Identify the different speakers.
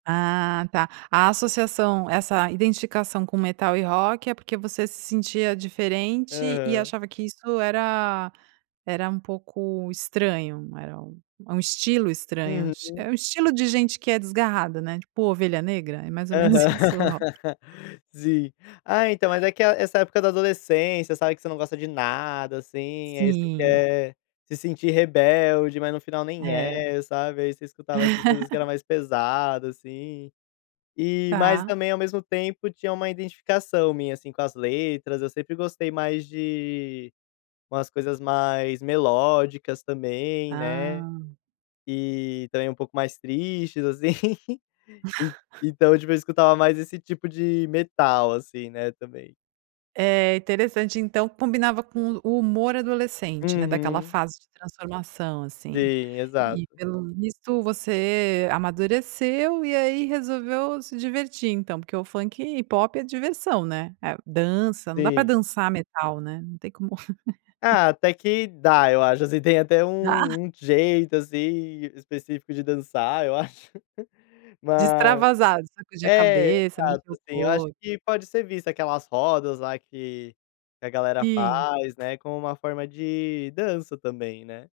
Speaker 1: Ah tá, a associação, essa identificação com metal e rock é porque você se sentia diferente e
Speaker 2: Aham.
Speaker 1: achava que isso era era um pouco estranho, era um um estilo estranho,
Speaker 2: Uhum.
Speaker 1: é um estilo de gente que é desgarrada, né, tipo ovelha negra, é mais
Speaker 2: Aham.
Speaker 1: ou menos isso o rock.
Speaker 2: Sim, ah, então mas é que essa época da adolescência sabe que você não gosta de nada, assim, aí você
Speaker 1: Sim.
Speaker 2: quer se sentir rebelde, mas no final nem
Speaker 1: É.
Speaker 2: é, sabe, aí você escutava essas coisas que era mais pesada, assim. E, mas
Speaker 1: Tá.
Speaker 2: também, ao mesmo tempo, tinha uma identificação minha, assim, com as letras, eu sempre gostei mais de umas coisas mais melódicas também, né,
Speaker 1: Hã.
Speaker 2: e também um pouco mais tristes assim, então, tipo eu escutava mais esse tipo de metal, assim, né, também.
Speaker 1: É interessante, então combinava com o o humor adolescente, né, daquela
Speaker 2: Uhum.
Speaker 1: fase de transformação, assim,
Speaker 2: Sim,
Speaker 1: e
Speaker 2: exato.
Speaker 1: pelo visto você amadureceu e aí resolveu se divertir então, porque o funk e pop é diversão, diversão, né, dança, não dá para
Speaker 2: Sim.
Speaker 1: dançar metal, né, não tem como
Speaker 2: Ah, até que dá, eu acho assim, tem até
Speaker 1: Ah.
Speaker 2: um um jeito assim específico de dançar, eu acho.
Speaker 1: De
Speaker 2: Mas
Speaker 1: extravasar, de sacudir a
Speaker 2: é,
Speaker 1: cabeça,
Speaker 2: exato,
Speaker 1: mexer o
Speaker 2: assim eu acho
Speaker 1: corpo.
Speaker 2: que pode ser vista aquelas rodas lá que que a galera
Speaker 1: Sim.
Speaker 2: faz, né, como uma forma de dança também, né.